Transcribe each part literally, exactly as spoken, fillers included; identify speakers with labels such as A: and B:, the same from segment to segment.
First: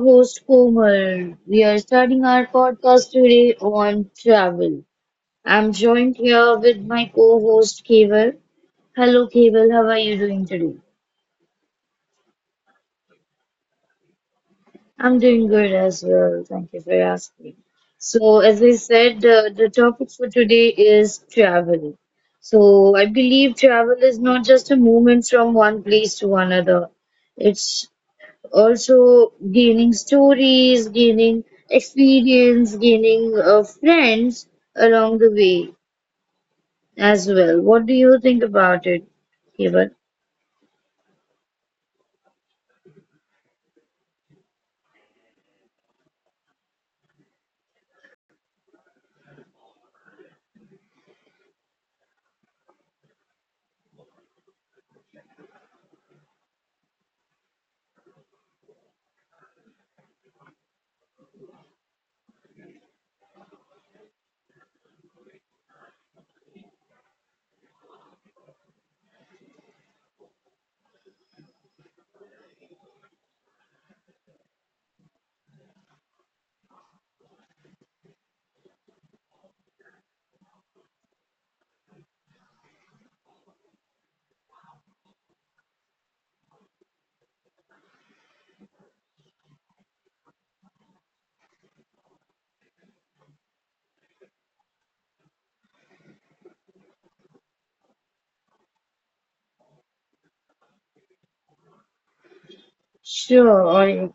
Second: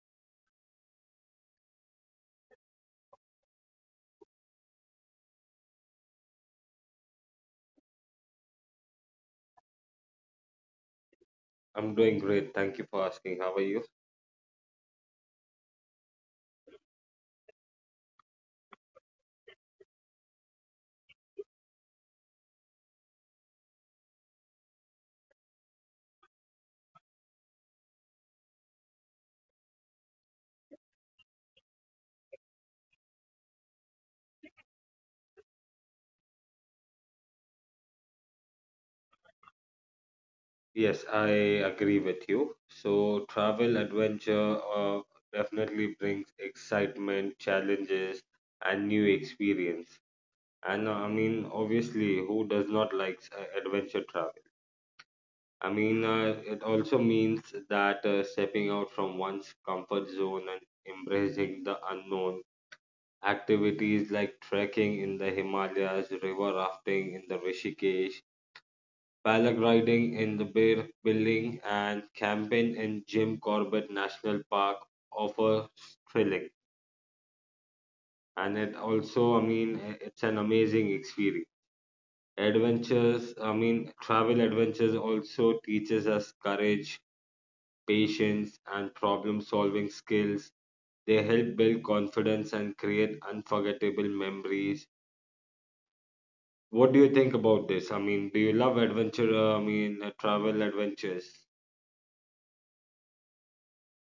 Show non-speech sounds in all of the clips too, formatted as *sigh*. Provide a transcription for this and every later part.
A: host Komal. We are starting our podcast today on travel. I'm joined here with my co-host Keval. Hello Keval, how are you doing today?
B: I'm doing great. Thank you for asking. How are you?
A: I'm doing good as well. Thank you for asking. So as I said, uh, the topic for today is travel. So I believe travel is not just a movement from one place to another. It's also gaining stories, gaining experience, gaining uh, friends along the way as well. What do you think about it, Keval?
B: Yes, I agree with you. So, travel adventure uh, definitely brings excitement, challenges, and new experience. And uh, I mean, obviously, who does not like uh, adventure travel? I mean, uh, it also means that uh, stepping out from one's comfort zone and embracing the unknown. Activities like trekking in the Himalayas, river rafting in the Rishikesh, paragliding in the Bear Building, and camping in Jim Corbett National Park offer thrilling. And it also, I mean, it's an amazing experience. Adventures, I mean, travel adventures also teaches us courage, patience, and problem-solving skills. They help build confidence and create unforgettable memories. What do you think about this? I mean, do you love adventure? Uh, I mean, uh, travel adventures?
A: Sure. I,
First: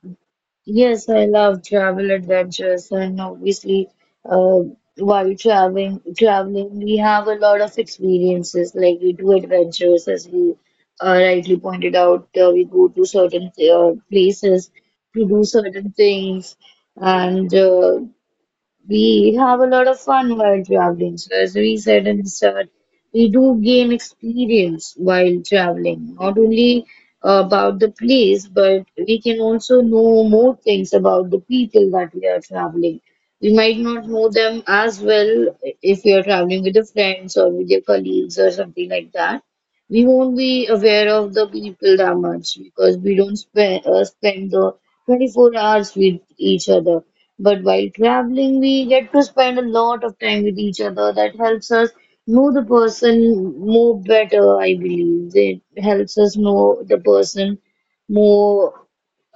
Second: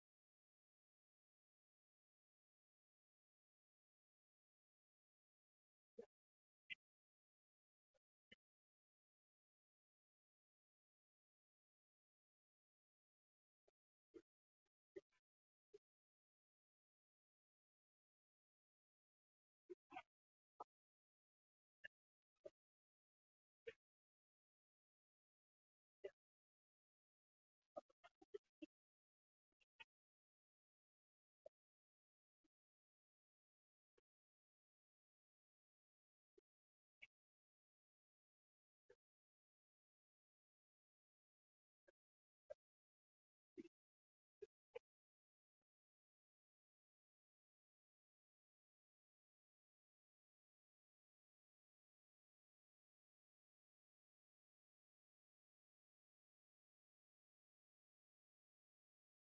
A: yes, I love travel adventures, and obviously, uh, while traveling, traveling, we have a lot of experiences. Like we do adventures, as you uh, rightly pointed out. Uh, we go to certain uh, places to do certain things, and uh, we have a lot of fun while traveling. So, as we said in the start, we do gain experience while traveling, not only uh, about the place, but we can also know more things about the people that we are traveling. We might not know them as well if we are traveling with your friends or with your colleagues or something like that. We won't be aware of the people that much because we don't spend, uh, spend the twenty-four hours with each other, but while traveling, we get to spend a lot of time with each other. That helps us know the person more better, I believe. It helps us know the person more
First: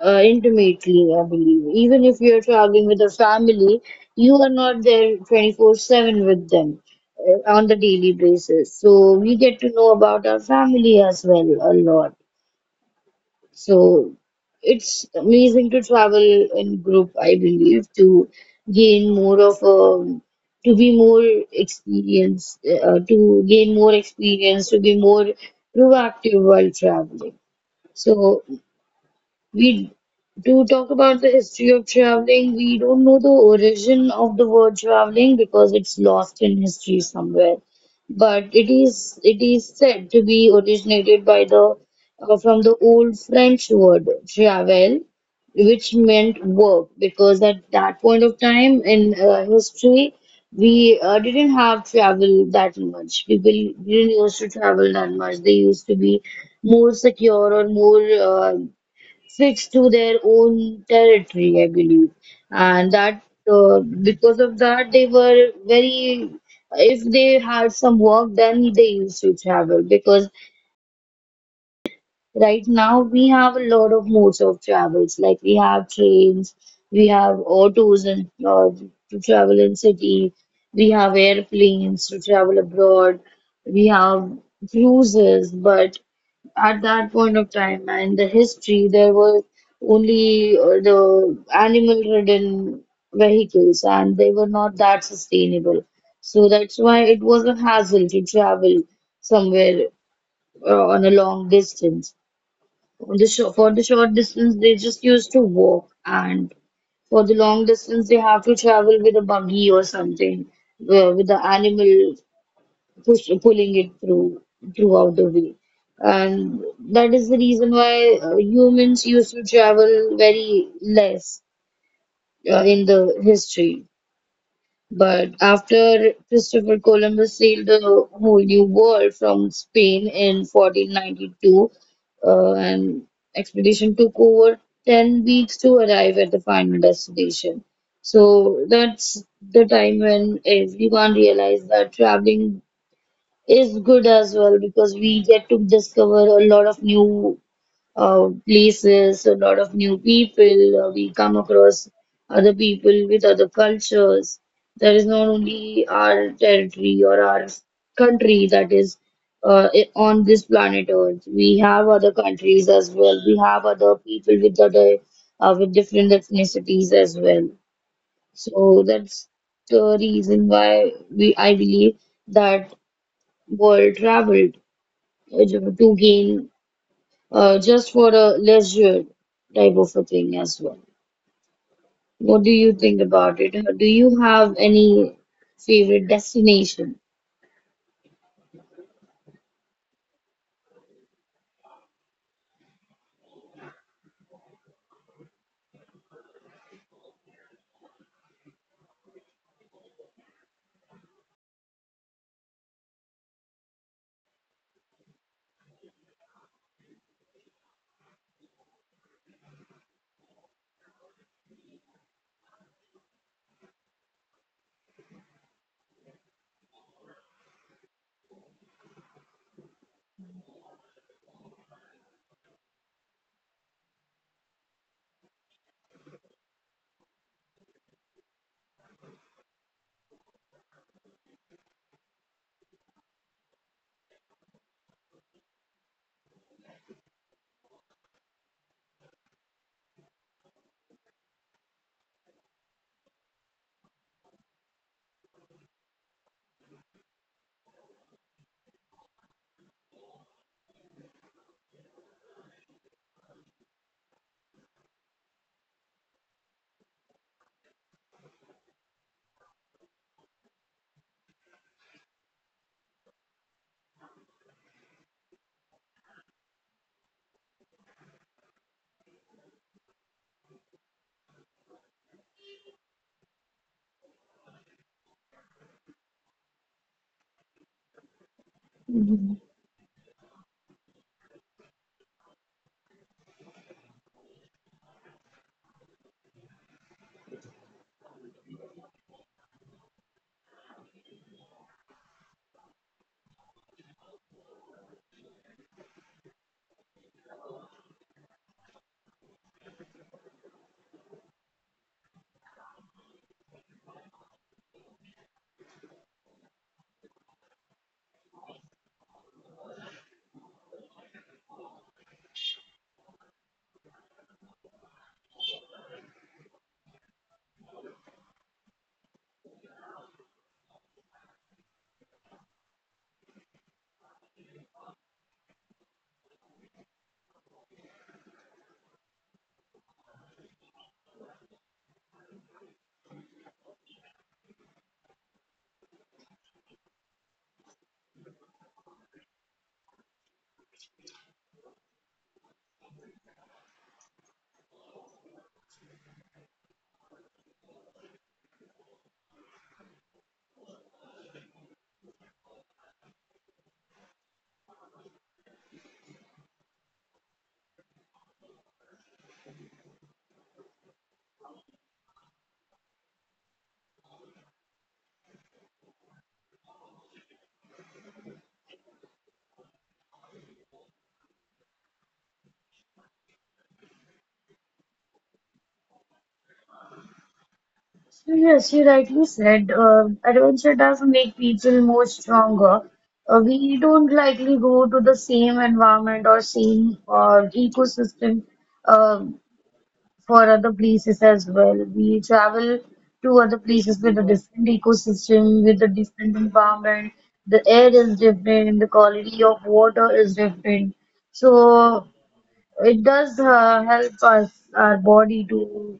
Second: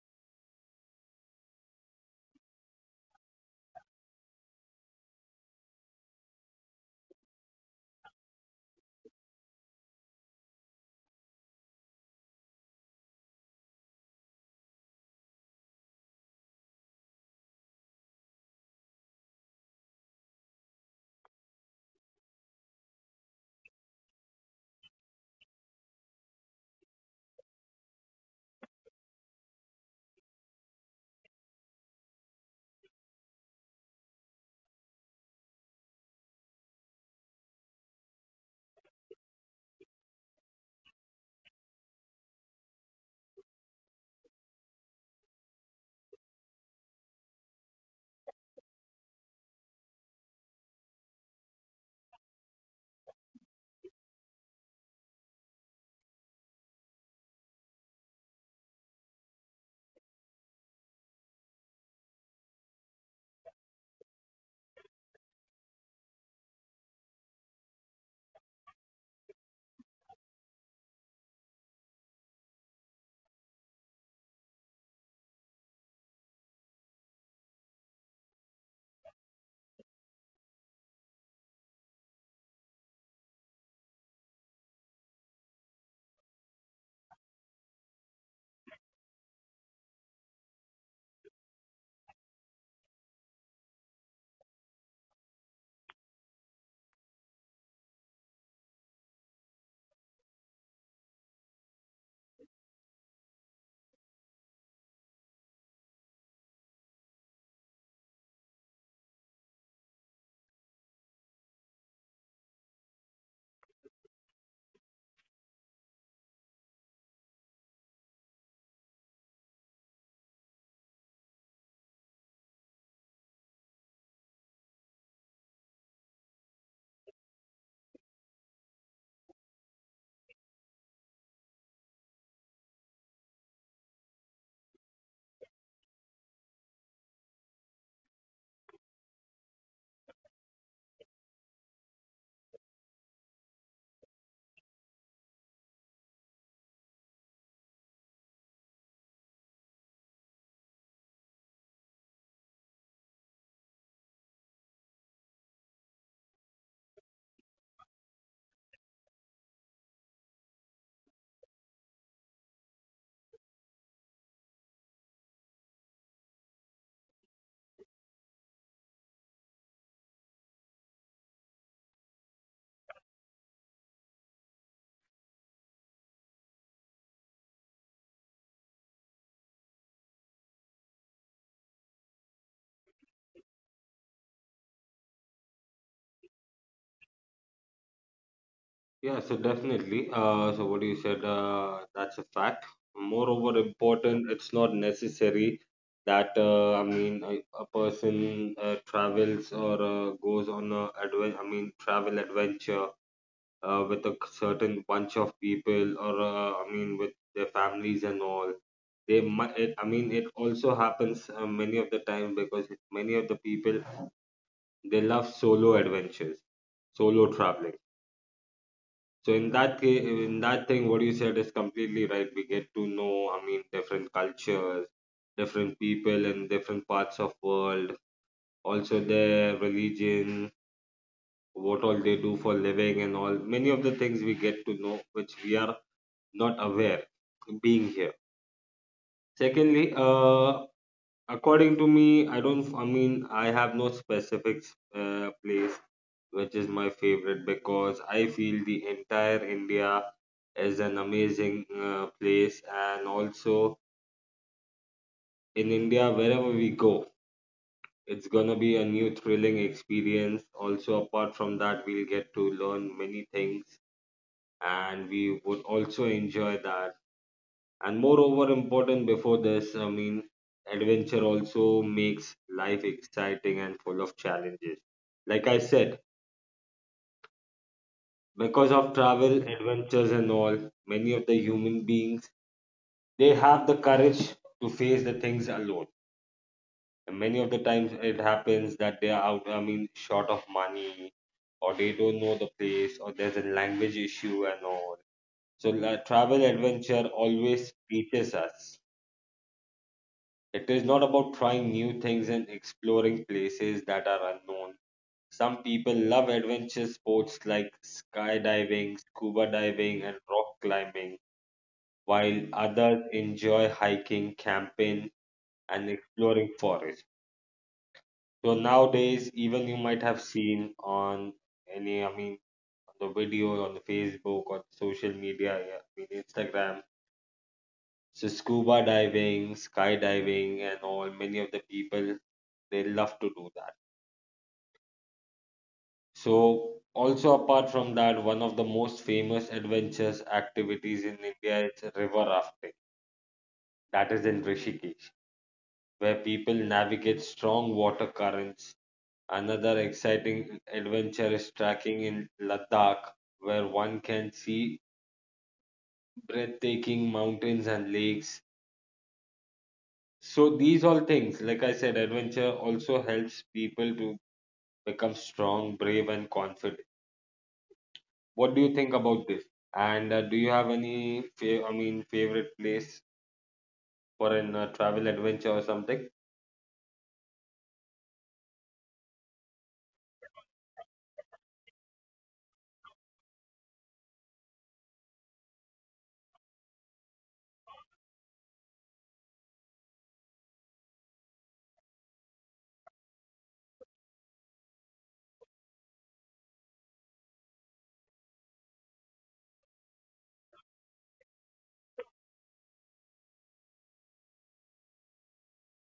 A: uh, intimately, I believe. Even if you're traveling with a family, you are not there twenty-four seven with them uh, on the daily basis. So we get to know about our family as well a lot. So it's amazing to travel in group, I believe, to gain more of a, to be more experienced, uh, to gain more experience, to be more proactive while traveling. So we do talk about the history of traveling. We don't know the origin of the word traveling because it's lost in history somewhere. But it is it is said to be originated by the uh, from the old French word travel, which meant work. Because at that point of time in uh, history, we uh, didn't have travel that much. People didn't used to travel that much. They used to be more secure or more. Uh, sticks to their own territory, I believe, and that uh, because of that they were very. If they had some work, then they used to travel, because right now we have a lot of modes of travels. Like we have trains, we have autos and uh, to travel in city, we have airplanes to travel abroad, we have cruises, but at that point of time and the history there were only uh, the animal ridden vehicles and they were not that sustainable, so that's why it was a hassle to travel somewhere uh, on a long distance. On the short, for the short distance they just used to walk, and for the long distance they have to travel with a buggy or something uh, with the animal push, pulling it through throughout the way. And that is the reason why uh, humans used to travel very less uh, in the history. But after Christopher Columbus sailed the whole new world from Spain in fourteen ninety-two, uh, and expedition took over ten weeks to arrive at the final destination. So that's the time when everyone realized that traveling is good as well, because we get to discover a lot of new uh, places, a lot of new people. Uh, we come across other people with other cultures. There is not only our territory or our country that is uh, i- on this planet Earth. We have other countries as well. We have other people with other uh, with different ethnicities as well. So that's the reason why we I believe that world travel uh, ju- to gain uh, just for a leisure type of a thing as well. What do you think about it? Uh, Do you have any favorite destination?
B: Yeah, so definitely. Uh, so what you said, uh, that's a fact. Moreover, important, it's not necessary that uh, I mean a, a person uh, travels or uh, goes on a adven- I mean travel adventure uh, with a certain bunch of people or uh, I mean with their families and all. They might, it, I mean, It also happens uh, many of the time because many of the people they love solo adventures, solo traveling. So in that ca- in that thing, what you said is completely right. We get to know, I mean, different cultures, different people in different parts of world, also their religion, what all they do for living and all. Many of the things we get to know, which we are not aware being here. Secondly, uh, according to me, I don't, I mean, I have no specific uh, place which is my favorite because I feel the entire India is an amazing uh, place, and also in India, wherever we go, it's gonna be a new thrilling experience. Also, apart from that, we'll get to learn many things, and we would also enjoy that. And moreover, important before this, I mean, adventure also makes life exciting and full of challenges. Like I said, because of
A: Mhm.
B: travel adventures and all, many of the human beings, they have the courage to face the things alone, and many of the times it happens that they are out, i mean short of money, or they don't know the place, or there's a language issue and all. So la travel adventure always teaches us, it is not about trying new things and exploring places that are unknown. Some people love adventure sports like skydiving, scuba diving, and rock climbing, while others enjoy hiking, camping, and exploring forests. So nowadays, even you might have seen on any, I mean, on the video on the Facebook on social media, I mean Instagram. So scuba diving, skydiving, and all. Many of the people they love to do that. So also apart from that, one of the most famous adventures activities in India is river rafting. That is in Rishikesh, where people navigate strong water currents. Another exciting adventure is trekking in Ladakh, where one can see breathtaking mountains and lakes. So, these all things, like I said, adventure also helps people to become strong, brave, and confident. What do you think about this? And uh, do you have any fa- I mean, favorite place for an uh, travel adventure or something?
A: So yes, you rightly said, uh, adventure does make people more stronger. Uh, we don't likely go to the same environment or same uh, ecosystem for other places as well. We travel to other places with a different ecosystem, with a different environment. The air is different, the quality of water is different. So it does uh, help us, our body, to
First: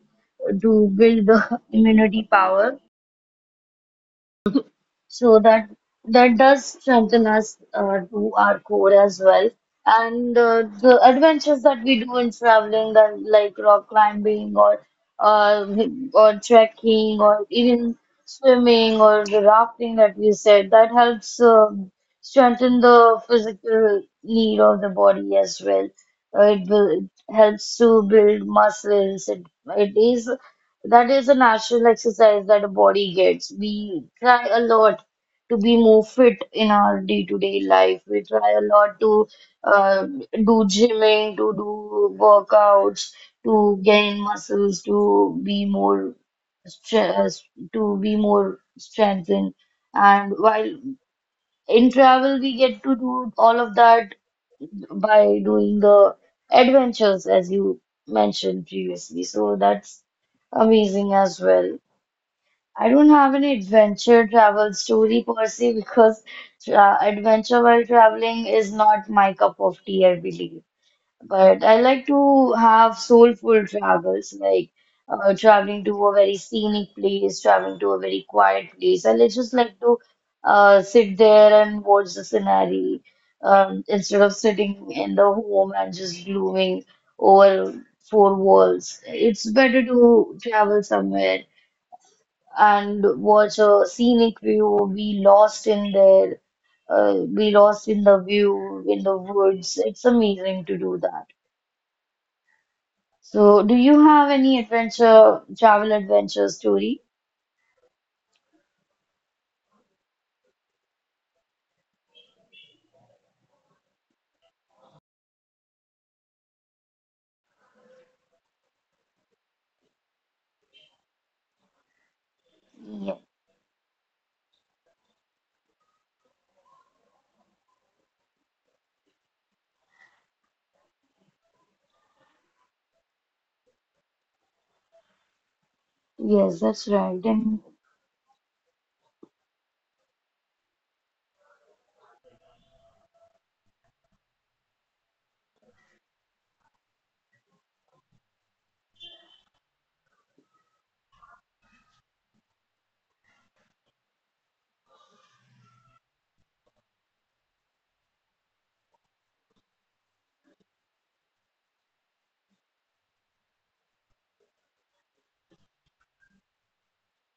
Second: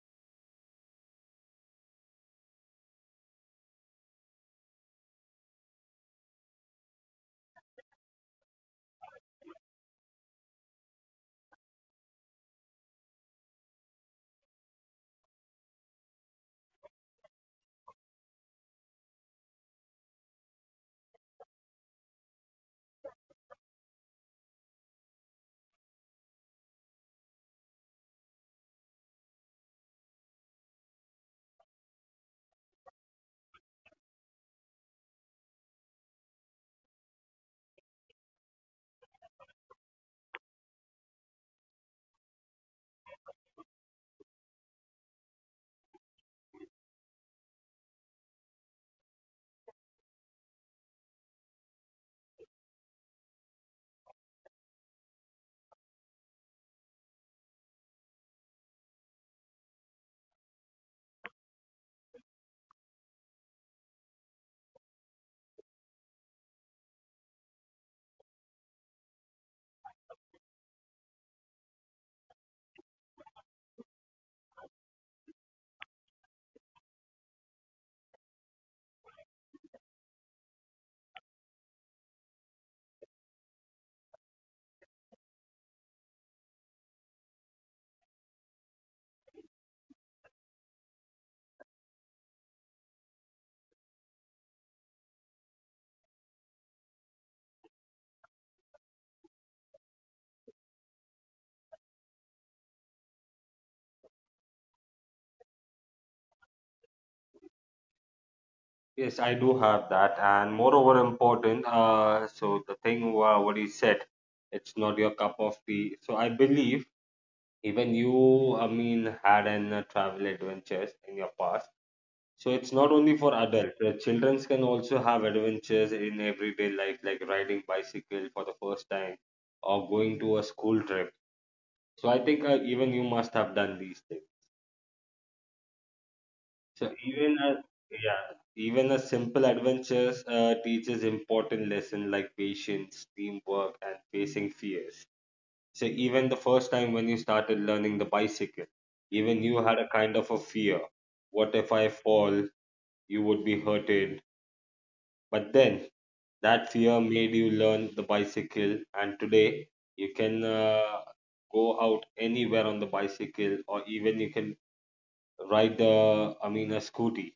A: to build the *laughs* immunity power. So that that does strengthen us uh, to our core as well. And uh, the adventures that we do in traveling, that like rock climbing or uh, or trekking or even swimming or the rafting that we said, that helps uh, strengthen the physical need of the body as well. Uh, it, will, it helps to build muscles. It, it is That is a natural exercise that a body gets. We try a lot to be more fit in our day-to-day life. We try a lot to uh, do gymming, to do workouts, to gain muscles, to be more stress, to be more strengthened. And while in travel, we get to do all of that by doing the adventures, as you mentioned previously. So that's amazing as well. I don't have any adventure travel story per se because tra adventure while traveling is not my cup of tea, I believe. But I like to have soulful travels, like uh, traveling to a very scenic place, traveling to a very quiet place. I li- just like to uh, sit there and watch the scenery um, instead of sitting in the home and just glooming over four walls. It's better to travel somewhere and watch a scenic view, be lost in there, uh, be lost in the view, in the woods. It's amazing to do that. So, do you have any adventure, travel adventure story?
B: Yes, I do have that, and moreover important. Uh, so the thing wha- what you said, it's not your cup of tea. So I believe even you, I mean, had an uh, travel adventures in your past. So it's not
A: Yeah.
B: only for adults. The children can also have adventures in everyday life, like riding bicycle for the first time or going to a school trip. So I think uh, even you must have done these things.
A: Yes, that's
B: So
A: right.
B: even a
A: And
B: yeah, even a simple adventures uh, teaches important lesson like patience, teamwork, and facing fears. So even the first time when you started learning the bicycle, even you had a kind of a fear. What if I fall? You would be hurted. But then that fear made you learn the bicycle, and today you can uh, go out anywhere on the bicycle, or even you can ride the I mean a scooty.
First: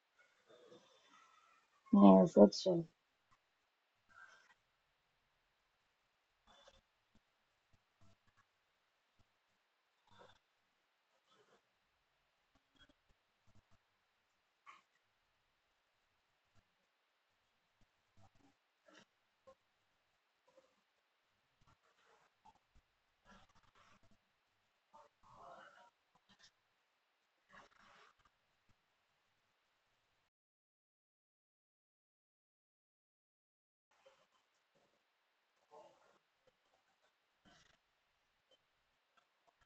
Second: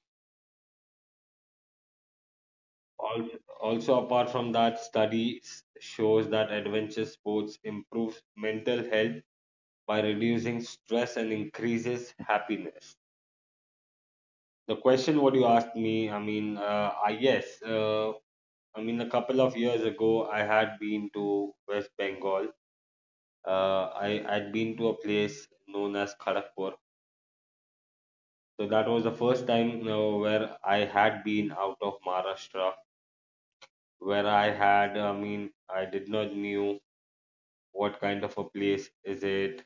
A: yes, that's right.
B: Al- Also, apart from that, studies shows that adventure sports improves mental health by reducing stress and increases happiness. The question what you asked me, I mean, uh, I yes, uh, I mean a couple of years ago, I had been to West Bengal. Uh, I had been to a place known as Kharagpur. So that was the first time uh, where I had been out of Maharashtra, where I had, I mean, I did not knew what kind of a place is it,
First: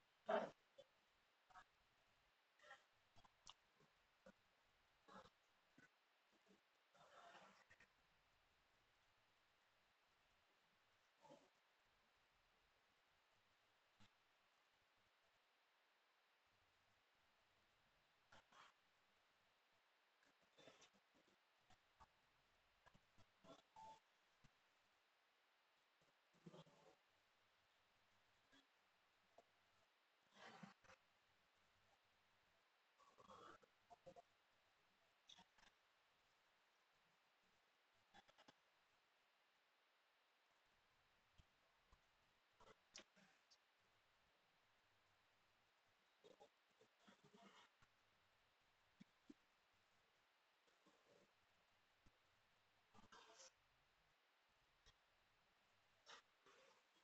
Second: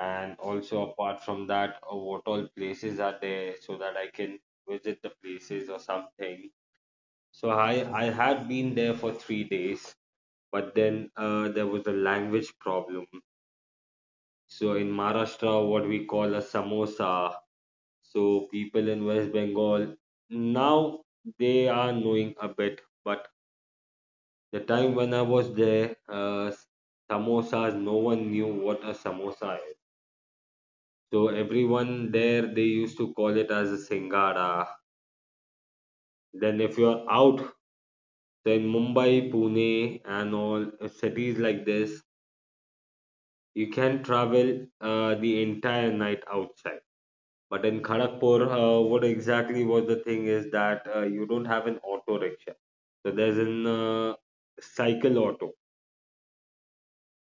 B: and also apart from that, uh, what all places are there so that I can visit the places or something. So I I had been there for three days, but then uh, there was a language problem. So in Maharashtra, what we call a samosa. So people in West Bengal now they are knowing a bit, but the time when I was there, uh, samosas, no one knew what a samosa is. So everyone there, they used to call it as a Singara. Then if you're out, then Mumbai, Pune, and all uh, cities like this, you can travel uh, the entire night outside. But in Kharagpur, uh, what exactly was the thing is that uh, you don't have an auto rickshaw. So there's an uh, cycle auto,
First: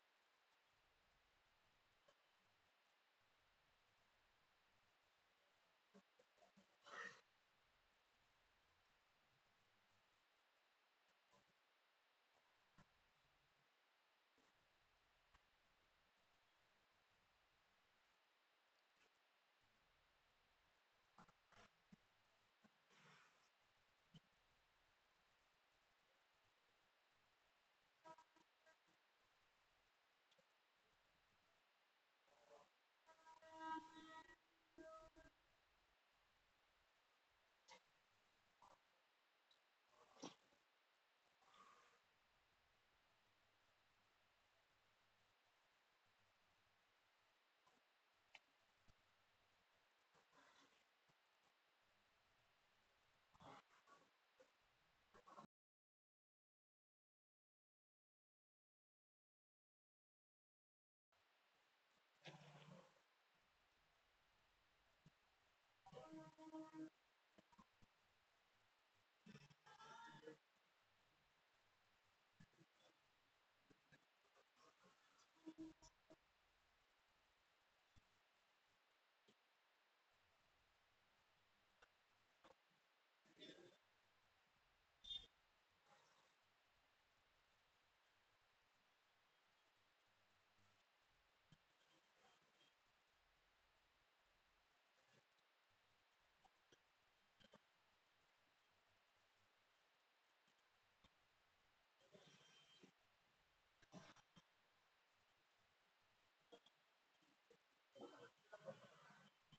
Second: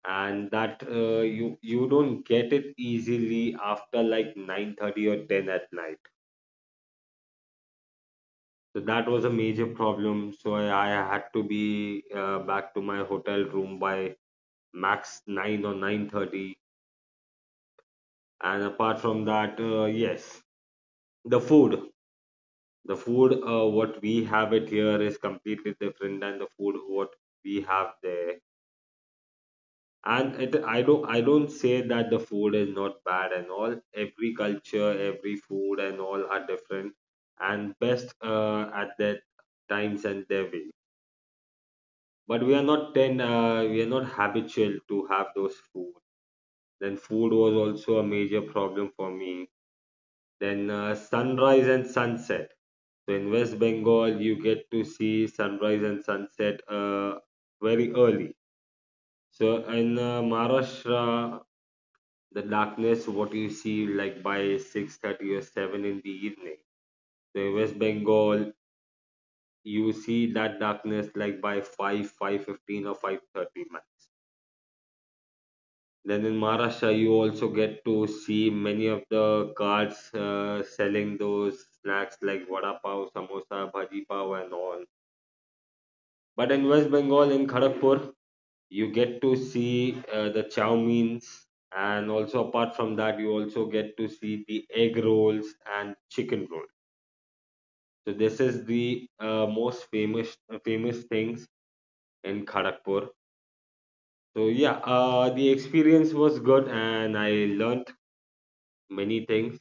B: and that uh, you you don't get it easily after like nine thirty or ten at night. So that was a major problem. So I, I had to be uh, back to my hotel room by max nine or nine thirty. And apart from that, uh, yes, the food, the food uh, what we have it here is completely different than the food what we have there. And it, I don't I don't say that the food is not bad and all. Every culture, every food and all are different and best uh, at their times and their way. But we are not ten uh, we are not habitual to have those food. Then food was also a major problem for me. Then uh, sunrise and sunset, so in West Bengal you get to see sunrise and sunset uh, very early. So in uh, Maharashtra, the darkness what you see like by six thirty or seven in the evening, so in West Bengal you see that darkness like by five five fifteen or five thirty. Then in Maharashtra, you also get to see many of the carts uh, selling those snacks like vada pav, samosa, bhaji pav, and all. But in West Bengal, in Kharagpur, you get to see uh, the chow means, and also apart from that, you also get to see the egg rolls and chicken rolls. So this is the uh, most famous famous things in Kharagpur. So yeah, uh, the experience was good, and I learnt many things.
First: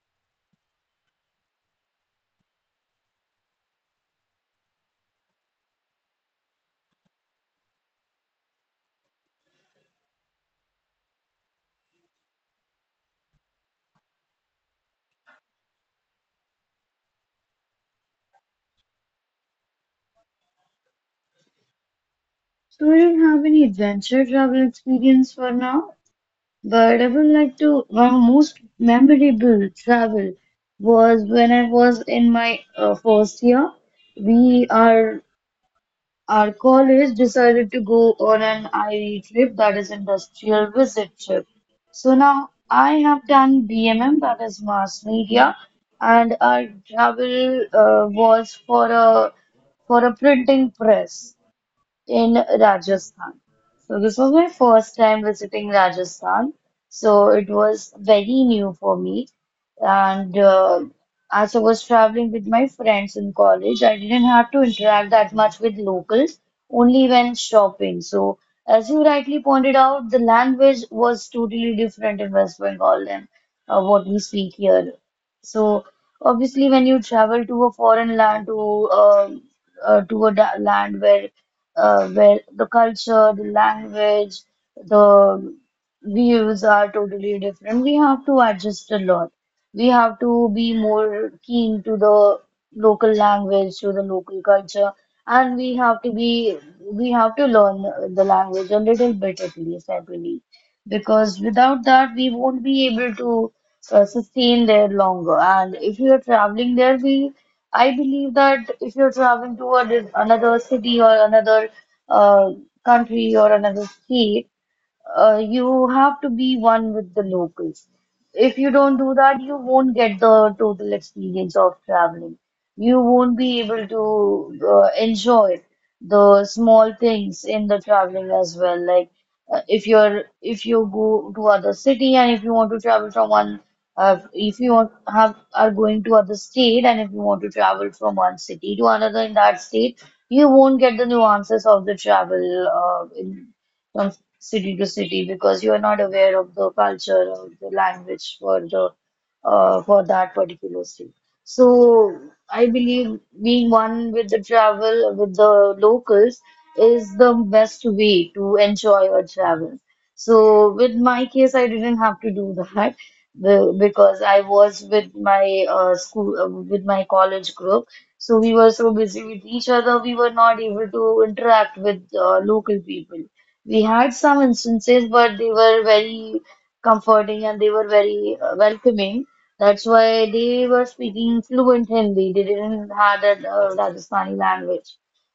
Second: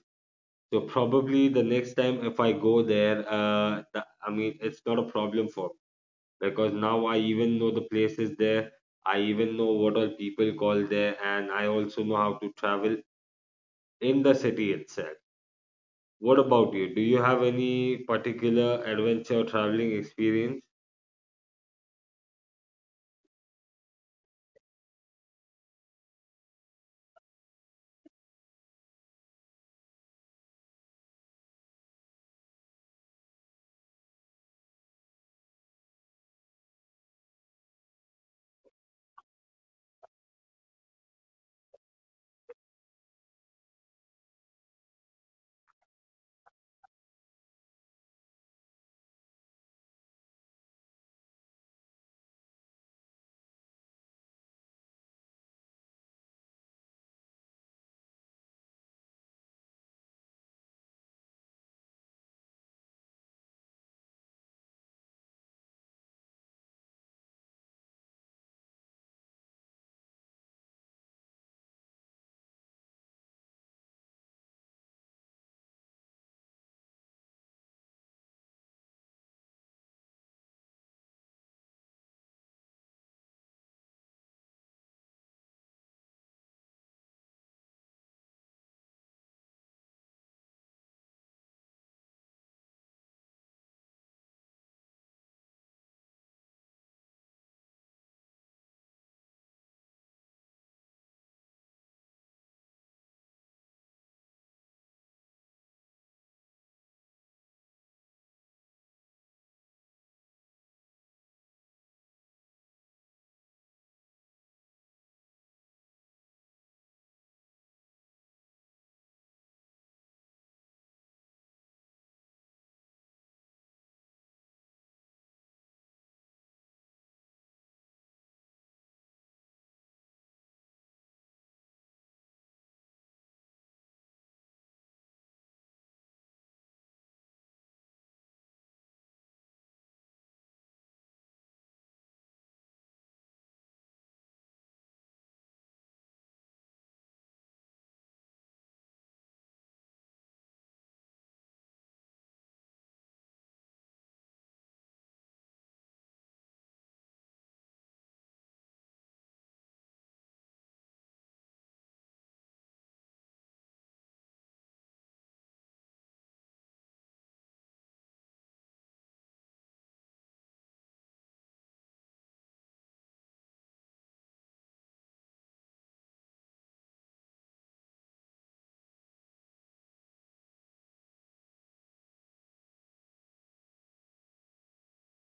B: So probably the next time if I go there, uh, the, I mean, it's not a problem for me because now I even know the places there. I even know what all people call there, and I also know how to travel in the city itself. What about you? Do you have any particular adventure or traveling experience?
A: So, I don't have any adventure travel experience for now, but I would like to. My most memorable travel was when I was in my uh, first year. We are Our college decided to go on an I E trip, that is industrial visit trip. So now I have done B M M, that is mass media, and our travel uh, was for a for a printing press in Rajasthan. So this was my first time visiting Rajasthan. So it was very new for me. And uh, as I was traveling with my friends in college, I didn't have to interact that much with locals, only when shopping. So as you rightly pointed out, the language was totally different in West Bengal than uh, what we speak here. So obviously, when you travel to a foreign land to um uh, to a da- land where uh, where the culture, the language, the views are totally different. We have to adjust a lot. We have to be more keen to the local language, to the local culture, and we have to be we have to learn the language a little bit at least, I believe, because without that we won't be able to uh, sustain there longer. And if you are traveling there, we I believe that if you're traveling to a, di- another city or another uh, country or another state, uh, you have to be one with the locals. If you don't do that, you won't get the total experience of traveling. You won't be able to uh, enjoy the small things in the traveling as well. Like uh, if you're if you go to other city and if you want to travel from one uh, if you want, have are going to other state and if you want to travel from one city to another in that state, you won't get the nuances of the travel uh, in city to city because you are not aware of the culture or the language for the uh, for that particular city. So I believe being one with the travel with the locals is the best way to enjoy your travel. So with my case, I didn't have to do that *laughs* the- because I was with my uh, school uh, with my college group. So we were so busy with each other, we were not able to interact with uh, local people. We had some instances, but they were very comforting and they were very uh, welcoming. That's why they were speaking fluent Hindi. They didn't have that uh, Rajasthani language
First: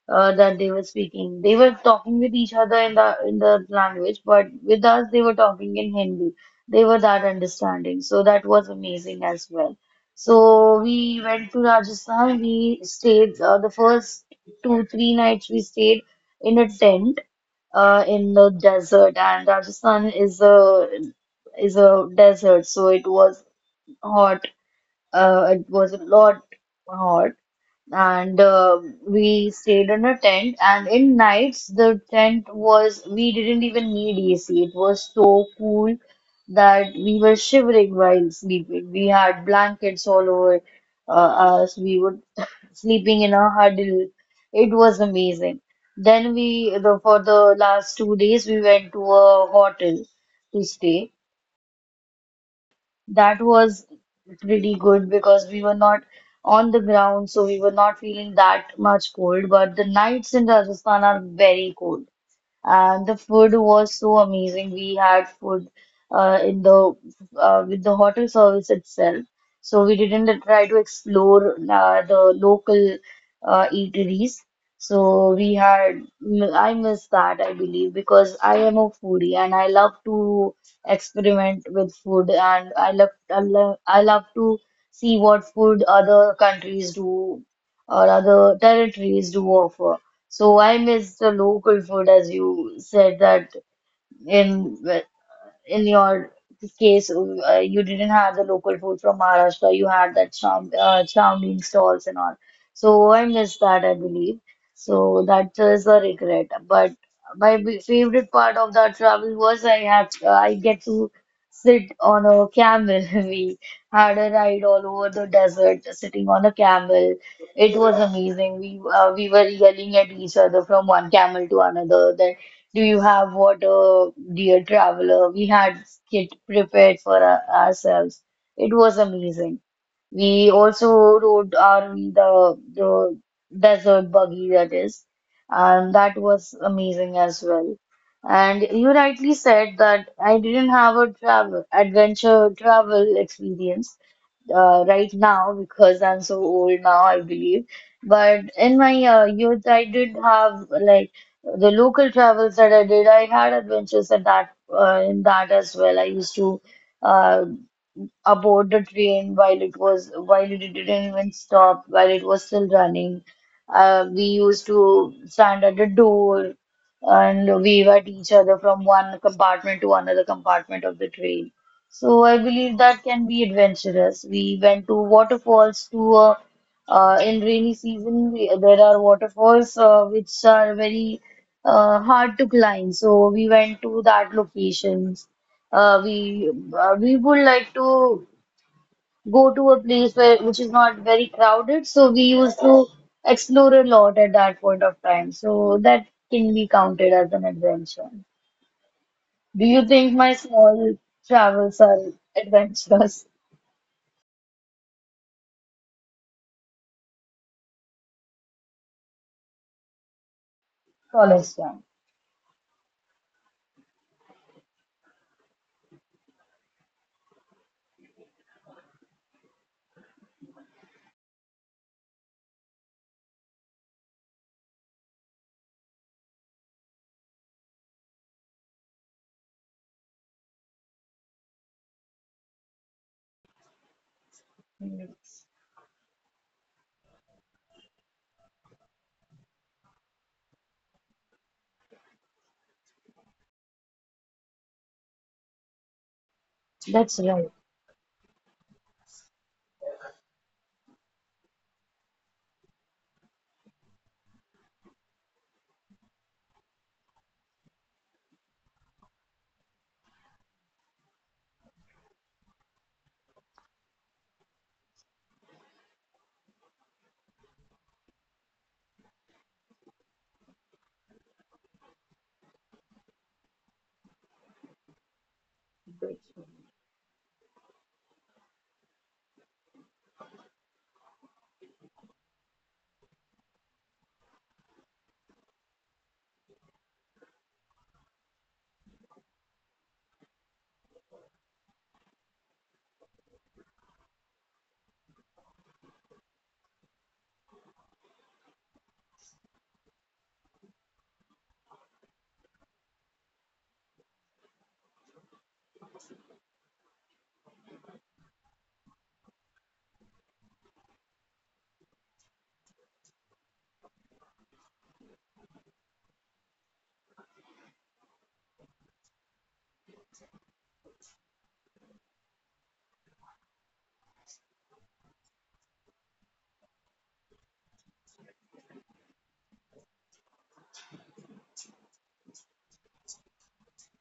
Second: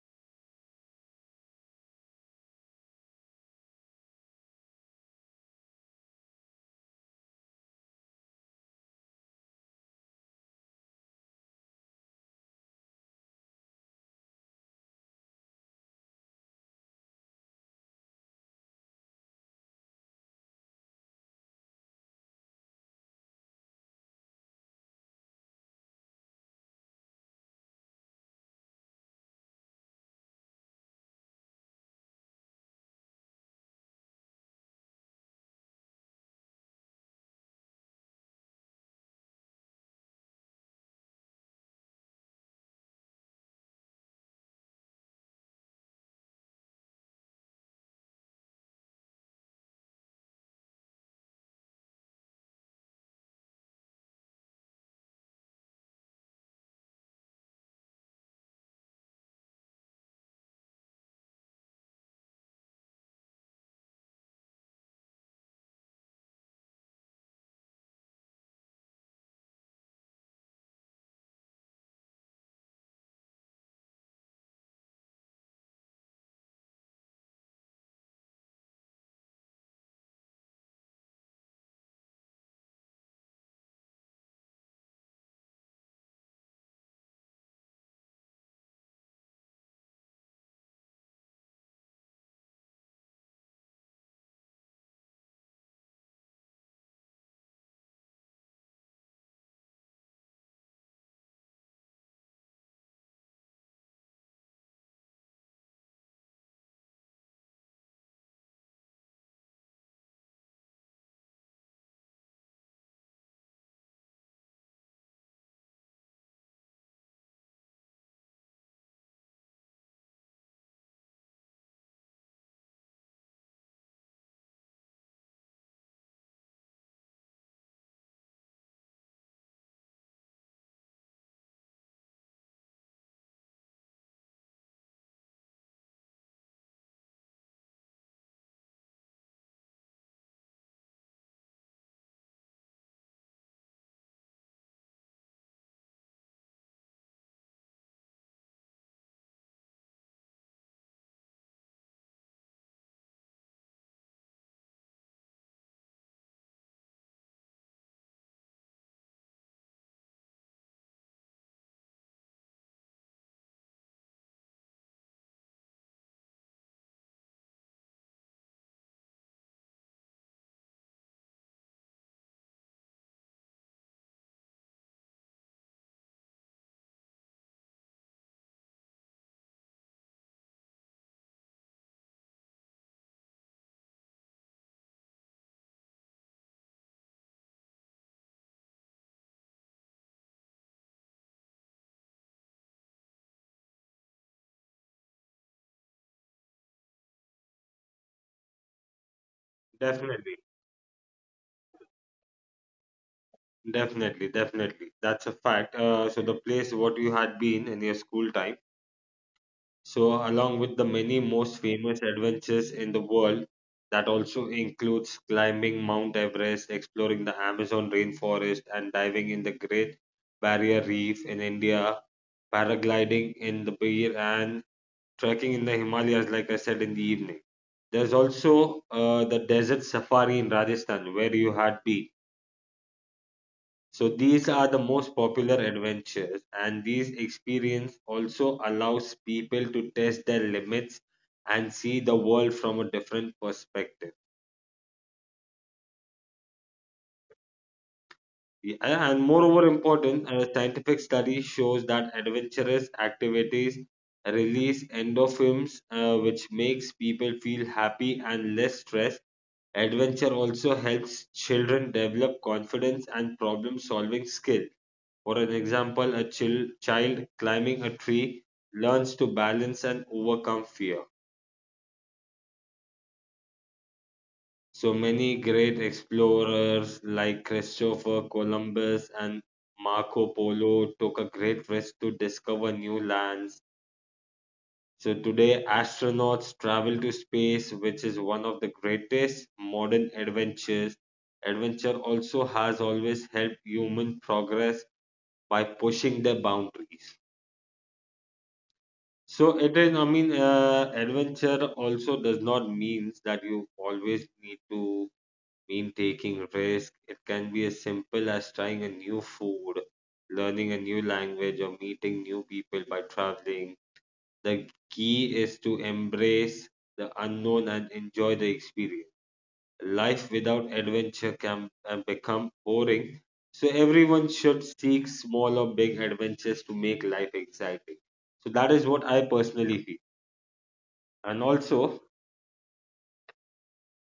A: uh, that they were speaking. They were talking with each other in the in the language, but with us they were talking in Hindi. They were that understanding, so that was amazing as well. So we went to Rajasthan. We stayed uh, the first two three nights we stayed in a tent uh, in the desert, and Rajasthan is a is a desert, so it was hot. Uh, it was a lot hot, and uh, we stayed in a tent. And in nights, the tent was we didn't even need A C. It was so cool that we were shivering while sleeping. We had blankets all over uh, us. We would sleeping in a huddle. It was amazing. Then we, the, for the last two days, we went to a hotel to stay. That was pretty good because we were not on the ground, so we were not feeling that much cold. But the nights in Rajasthan are very cold. And the food was so amazing. We had food uh, in the uh, with the hotel service itself. So we didn't try to explore uh, the local uh, eateries. So we had, I miss that, I believe, because I am a foodie and I love to experiment with food and I love, I love, I love to see what food other countries do or other territories do offer. So I miss the local food, as you said that in in your case, uh, you didn't have the local food from Maharashtra. You had that chow, uh, chow mein stalls and all. So I miss that, I believe. So that is a regret. But my b- favorite part of that travel was I had uh, I get to sit on a camel. *laughs* We had a ride all over the desert, sitting on a camel. It was amazing. We uh, we were yelling at each other from one camel to another. Do you have water, dear traveler? We had kit prepared for our- ourselves. It was amazing. We also rode on the the desert buggy that is, and that was amazing as well. And you rightly said that I didn't have a travel adventure travel experience uh, right now because I'm so old now, I believe. But in my uh, youth, I did have like the local travels that I did. I had adventures at that uh, in that as well. I used to. uh, aboard the train while it was while it didn't even stop while it was still running, uh, we used to stand at the door and wave at each other from one compartment to another compartment of the train. So I believe that can be adventurous. We went to waterfalls to uh, uh, in rainy season we, there are waterfalls uh, which are very uh, hard to climb, so we went to that locations. uh, we uh, we would like to go to a place where which is not very crowded. So we used to explore a lot at that point of time. So that can be counted as an adventure. Do you think my
B: Definitely,
A: small travels are adventurous?
B: definitely, definitely. That's a fact. Uh, so the place what you had been in your school time. So, along with the many
A: College
B: most
A: time.
B: famous adventures in the world, that also includes climbing Mount Everest, exploring the Amazon rainforest, and diving in the Great Barrier Reef in India, paragliding in the Bear, and trekking in the Himalayas, like I said in the evening. There's also uh, the desert safari in Rajasthan, where you had been, so these are the most
A: Yes.
B: popular adventures, and these experience also allows people to test their limits and see the world from a different perspective.
A: That's right.
B: Yeah, and moreover important, a scientific study shows that adventurous activities release endorphins, uh, which makes people feel happy and less stressed. Adventure also helps children develop confidence and problem solving skill. For an example, a chil- child climbing a tree learns to balance and overcome fear. So many great explorers like Christopher Columbus and Marco Polo took a great risk to discover new lands. So today, astronauts travel to space, which is one of the greatest modern adventures. Adventure also has always helped human progress by pushing their boundaries. So it is, I mean, uh, adventure also does not mean that you always need to mean taking risk. It can be as simple as trying a new food, learning a new language, or meeting new people by traveling. The key is to embrace the unknown and enjoy the experience. Life without adventure can, can become boring, so everyone should seek small or big adventures to make life exciting. So that is what I personally feel. And also,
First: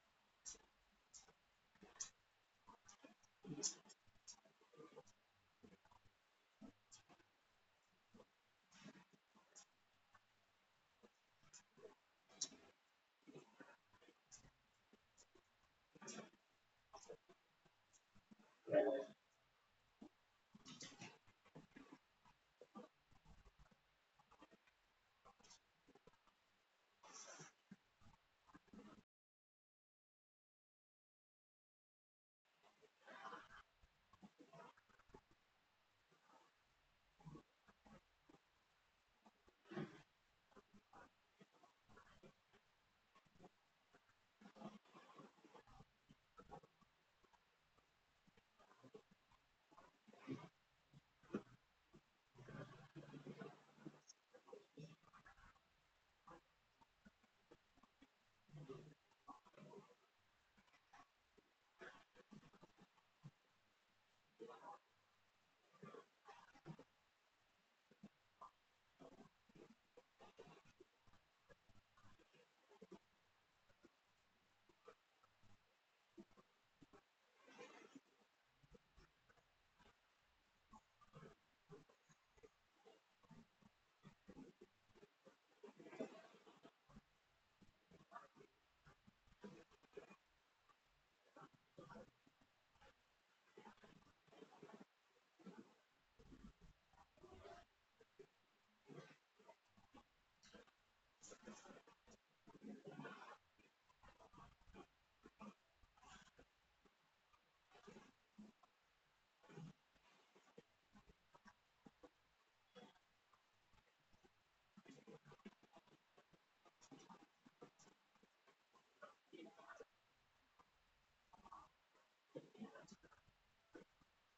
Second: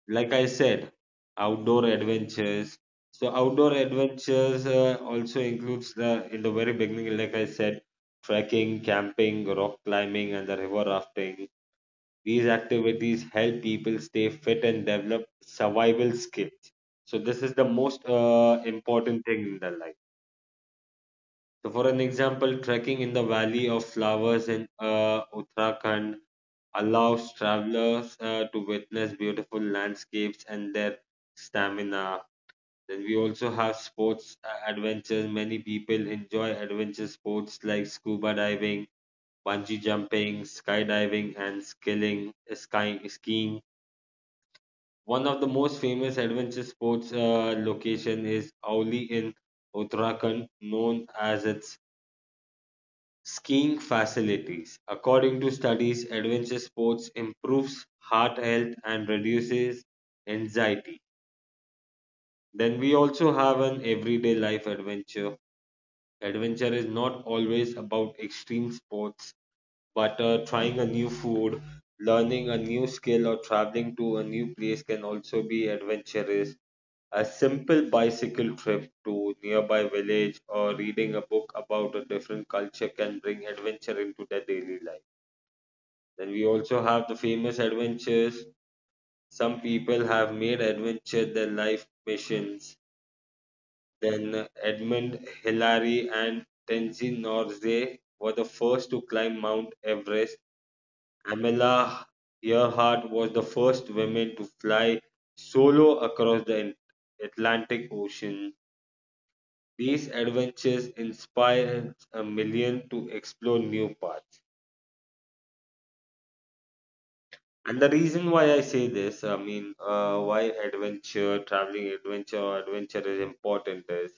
B: like I said, outdoor adventures. So outdoor adventures uh, also includes the in the very beginning, like I said, trekking, camping, rock climbing, and the river rafting. These activities help people stay fit and develop survival skills. So this is the most uh, important thing in their life. So for an example, trekking in the Valley of Flowers in uh, Uttarakhand allows travelers uh, to witness beautiful landscapes and their stamina. Then we also have sports uh, adventures. Many people enjoy adventure sports like scuba diving, bungee jumping, skydiving, and skilling, uh, sky, skiing. One of the most famous adventure sports uh, location is Auli in Uttarakhand, known as its skiing facilities. According to studies, adventure sports improves heart health and reduces anxiety. Then we also have an everyday life adventure. Adventure is not always about extreme sports, but uh, trying a new food, learning a new skill, or traveling to a new place can also be adventurous. A simple bicycle trip to nearby village or reading a book about a different culture can bring adventure into their daily life. Then we also have the famous adventures. Some people have made adventure their life missions. Then Edmund Hillary and Tenzin Norgay were the first to climb Mount Everest. Amelia Earhart was the first woman to fly solo across the Atlantic Ocean. These adventures inspire a million to explore new paths. And the reason why I say this, I mean, uh, why adventure, traveling adventure or adventure is important is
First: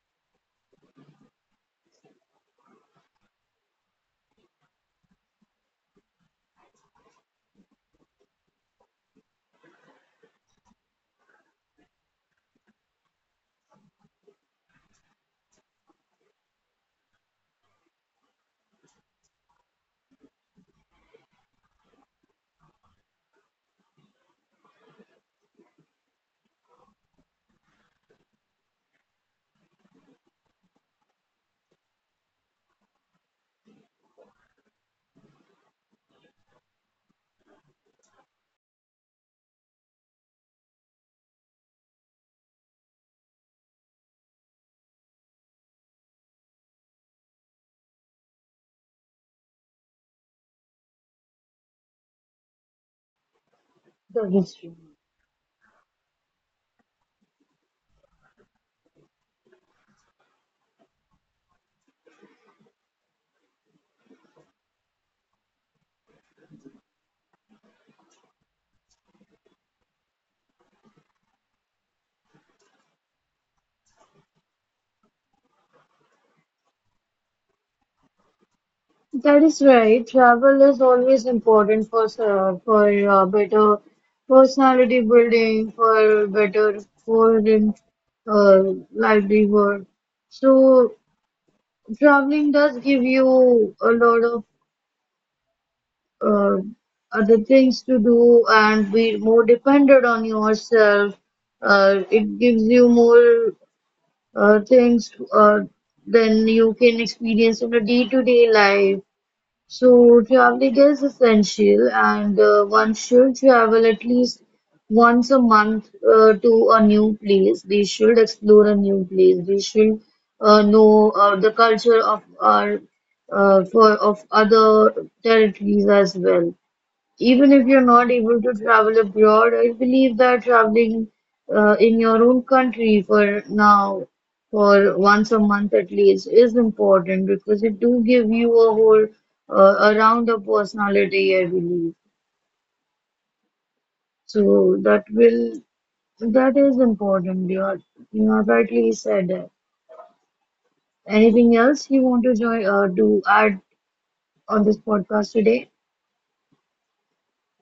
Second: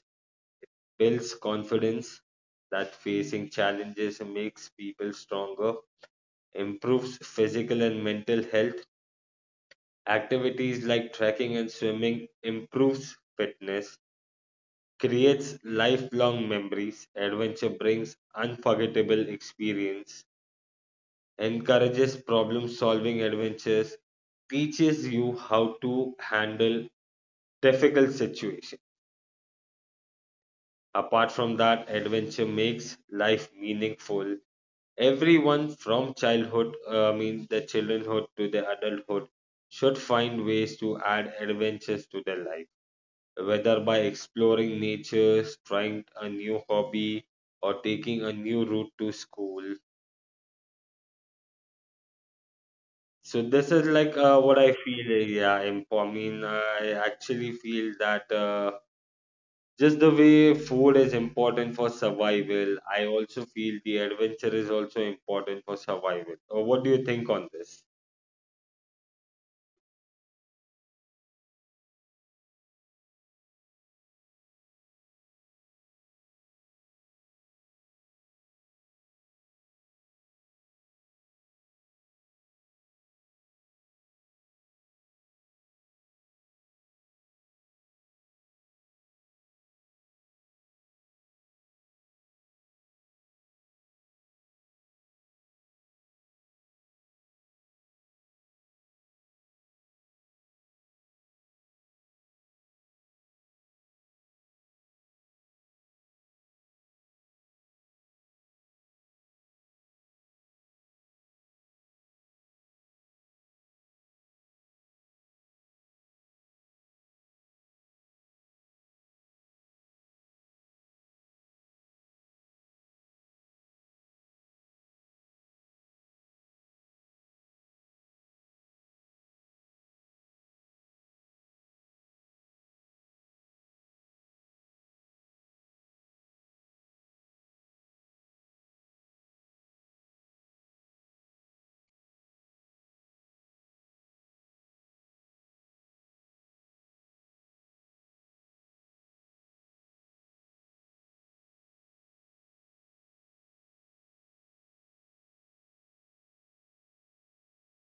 B: builds confidence that facing challenges makes people stronger, improves physical and mental health. Activities like trekking and swimming improves fitness, creates lifelong memories. Adventure brings unforgettable experience, encourages problem solving adventures, teaches you how to handle difficult situations. Apart from that, adventure makes life meaningful. Everyone from childhood, uh, I mean the childhood to the adulthood, should find ways to add adventures to their life, whether by exploring nature, trying a new hobby, or taking a new route to school. So this is like
A: The
B: uh, what
A: history.
B: I feel. uh, Yeah, imp- I mean, I actually feel that uh, just the way food is important for survival, I also feel the adventure is also important for survival. Or what do you think on this?
A: That is right. Travel is always important for uh, for uh, better personality building, for better for in, uh, livelihood. So traveling does give you a lot of uh, other things to do and be more dependent on yourself. Uh, it gives you more uh, things uh, than you can experience in a day-to-day life. So traveling is essential, and uh, one should travel at least once a month uh, to a new place. We should explore a new place. We should uh, know uh, the culture of our uh, for of other territories as well. Even if you're not able to travel abroad, I believe that traveling uh, in your own country for now, for once a month at least, is important because it do give you a whole uh, a rounder personality, I believe. So that will that is important. You are you are rightly said. Anything else you want to join uh, to add on this podcast today?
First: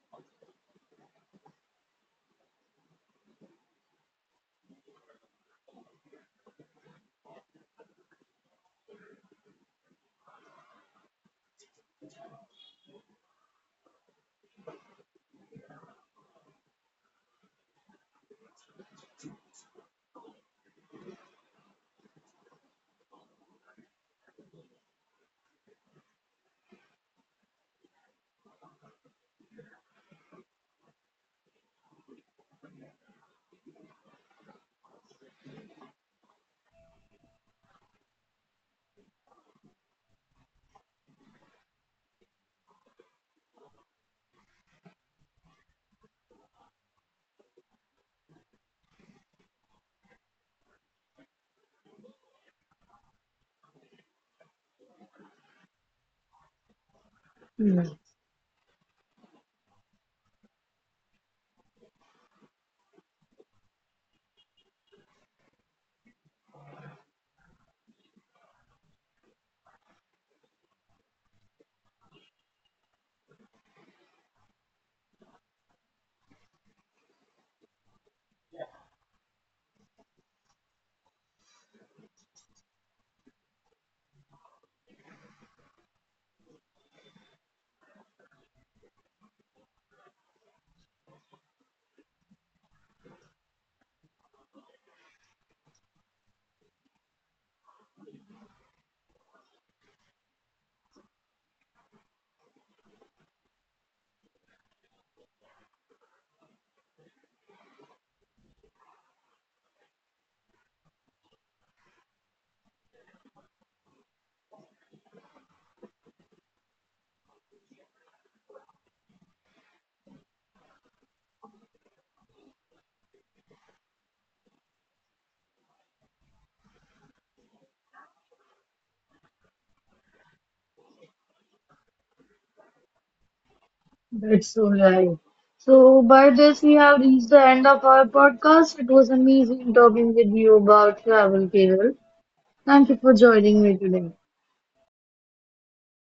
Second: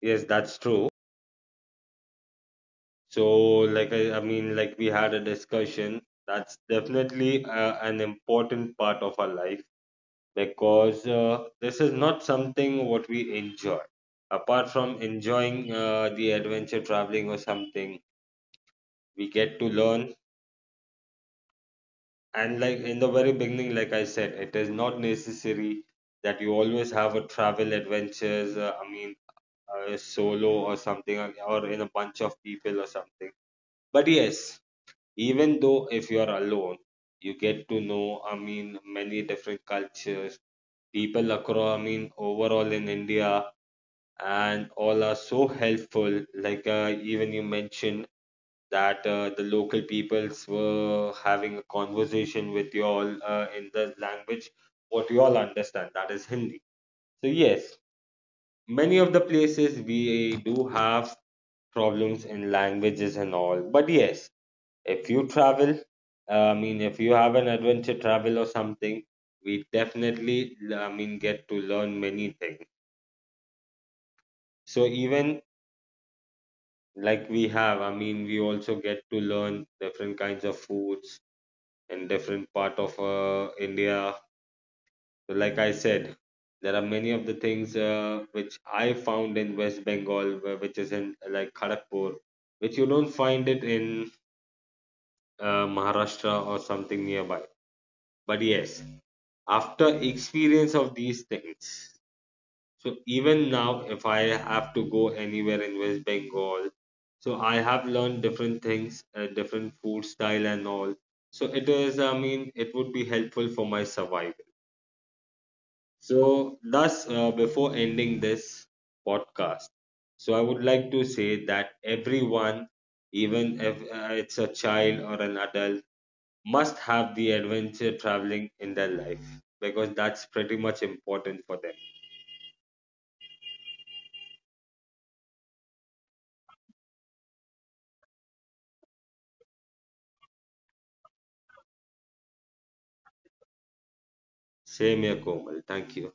B: Yes, that's true. So, like I, I mean, like we had a discussion. That's definitely uh, an important part of our life because uh, this is not something what we enjoy. Apart from enjoying uh, the adventure traveling or something, we get to learn. And like in the very beginning, like I said, it is not necessary that you always have a travel adventures, uh, I mean uh, solo or something uh, or in a bunch of people or something. But yes, even though if you are alone, you get to know, I mean, many different cultures, people across, I mean overall in India, and all are so helpful. Like uh, even you mentioned that uh, the local peoples were having a conversation with you all uh, in the language what you all understand, that is Hindi. So, yes, many of the places we do have problems in languages and all, but yes, if you travel, uh, I mean, if you have an adventure travel or something, we definitely, I mean, get to learn many things. So, even like we have, I mean, we also get to learn different kinds of foods in different part of uh, India. So, like I said, there are many of the things uh, which I found in West Bengal, wh- which is in uh, like Kharagpur, which you don't find it in uh, Maharashtra or something nearby. But yes, after experience of these things, so even now, if I have to go anywhere in West Bengal, so I have learned different things, uh, different food style and all. So it is, I mean, it would be helpful for my survival. So, thus, uh, before ending this podcast, so I would like to say that everyone, even if uh, it's a child or an adult, must have the adventure traveling in their life because that's pretty much important for them.
A: That's so right. So, by this, we have reached the end of our podcast. It was amazing talking with you about travel, Carol. Thank you for joining me today.
B: Same here, Komal. Thank you.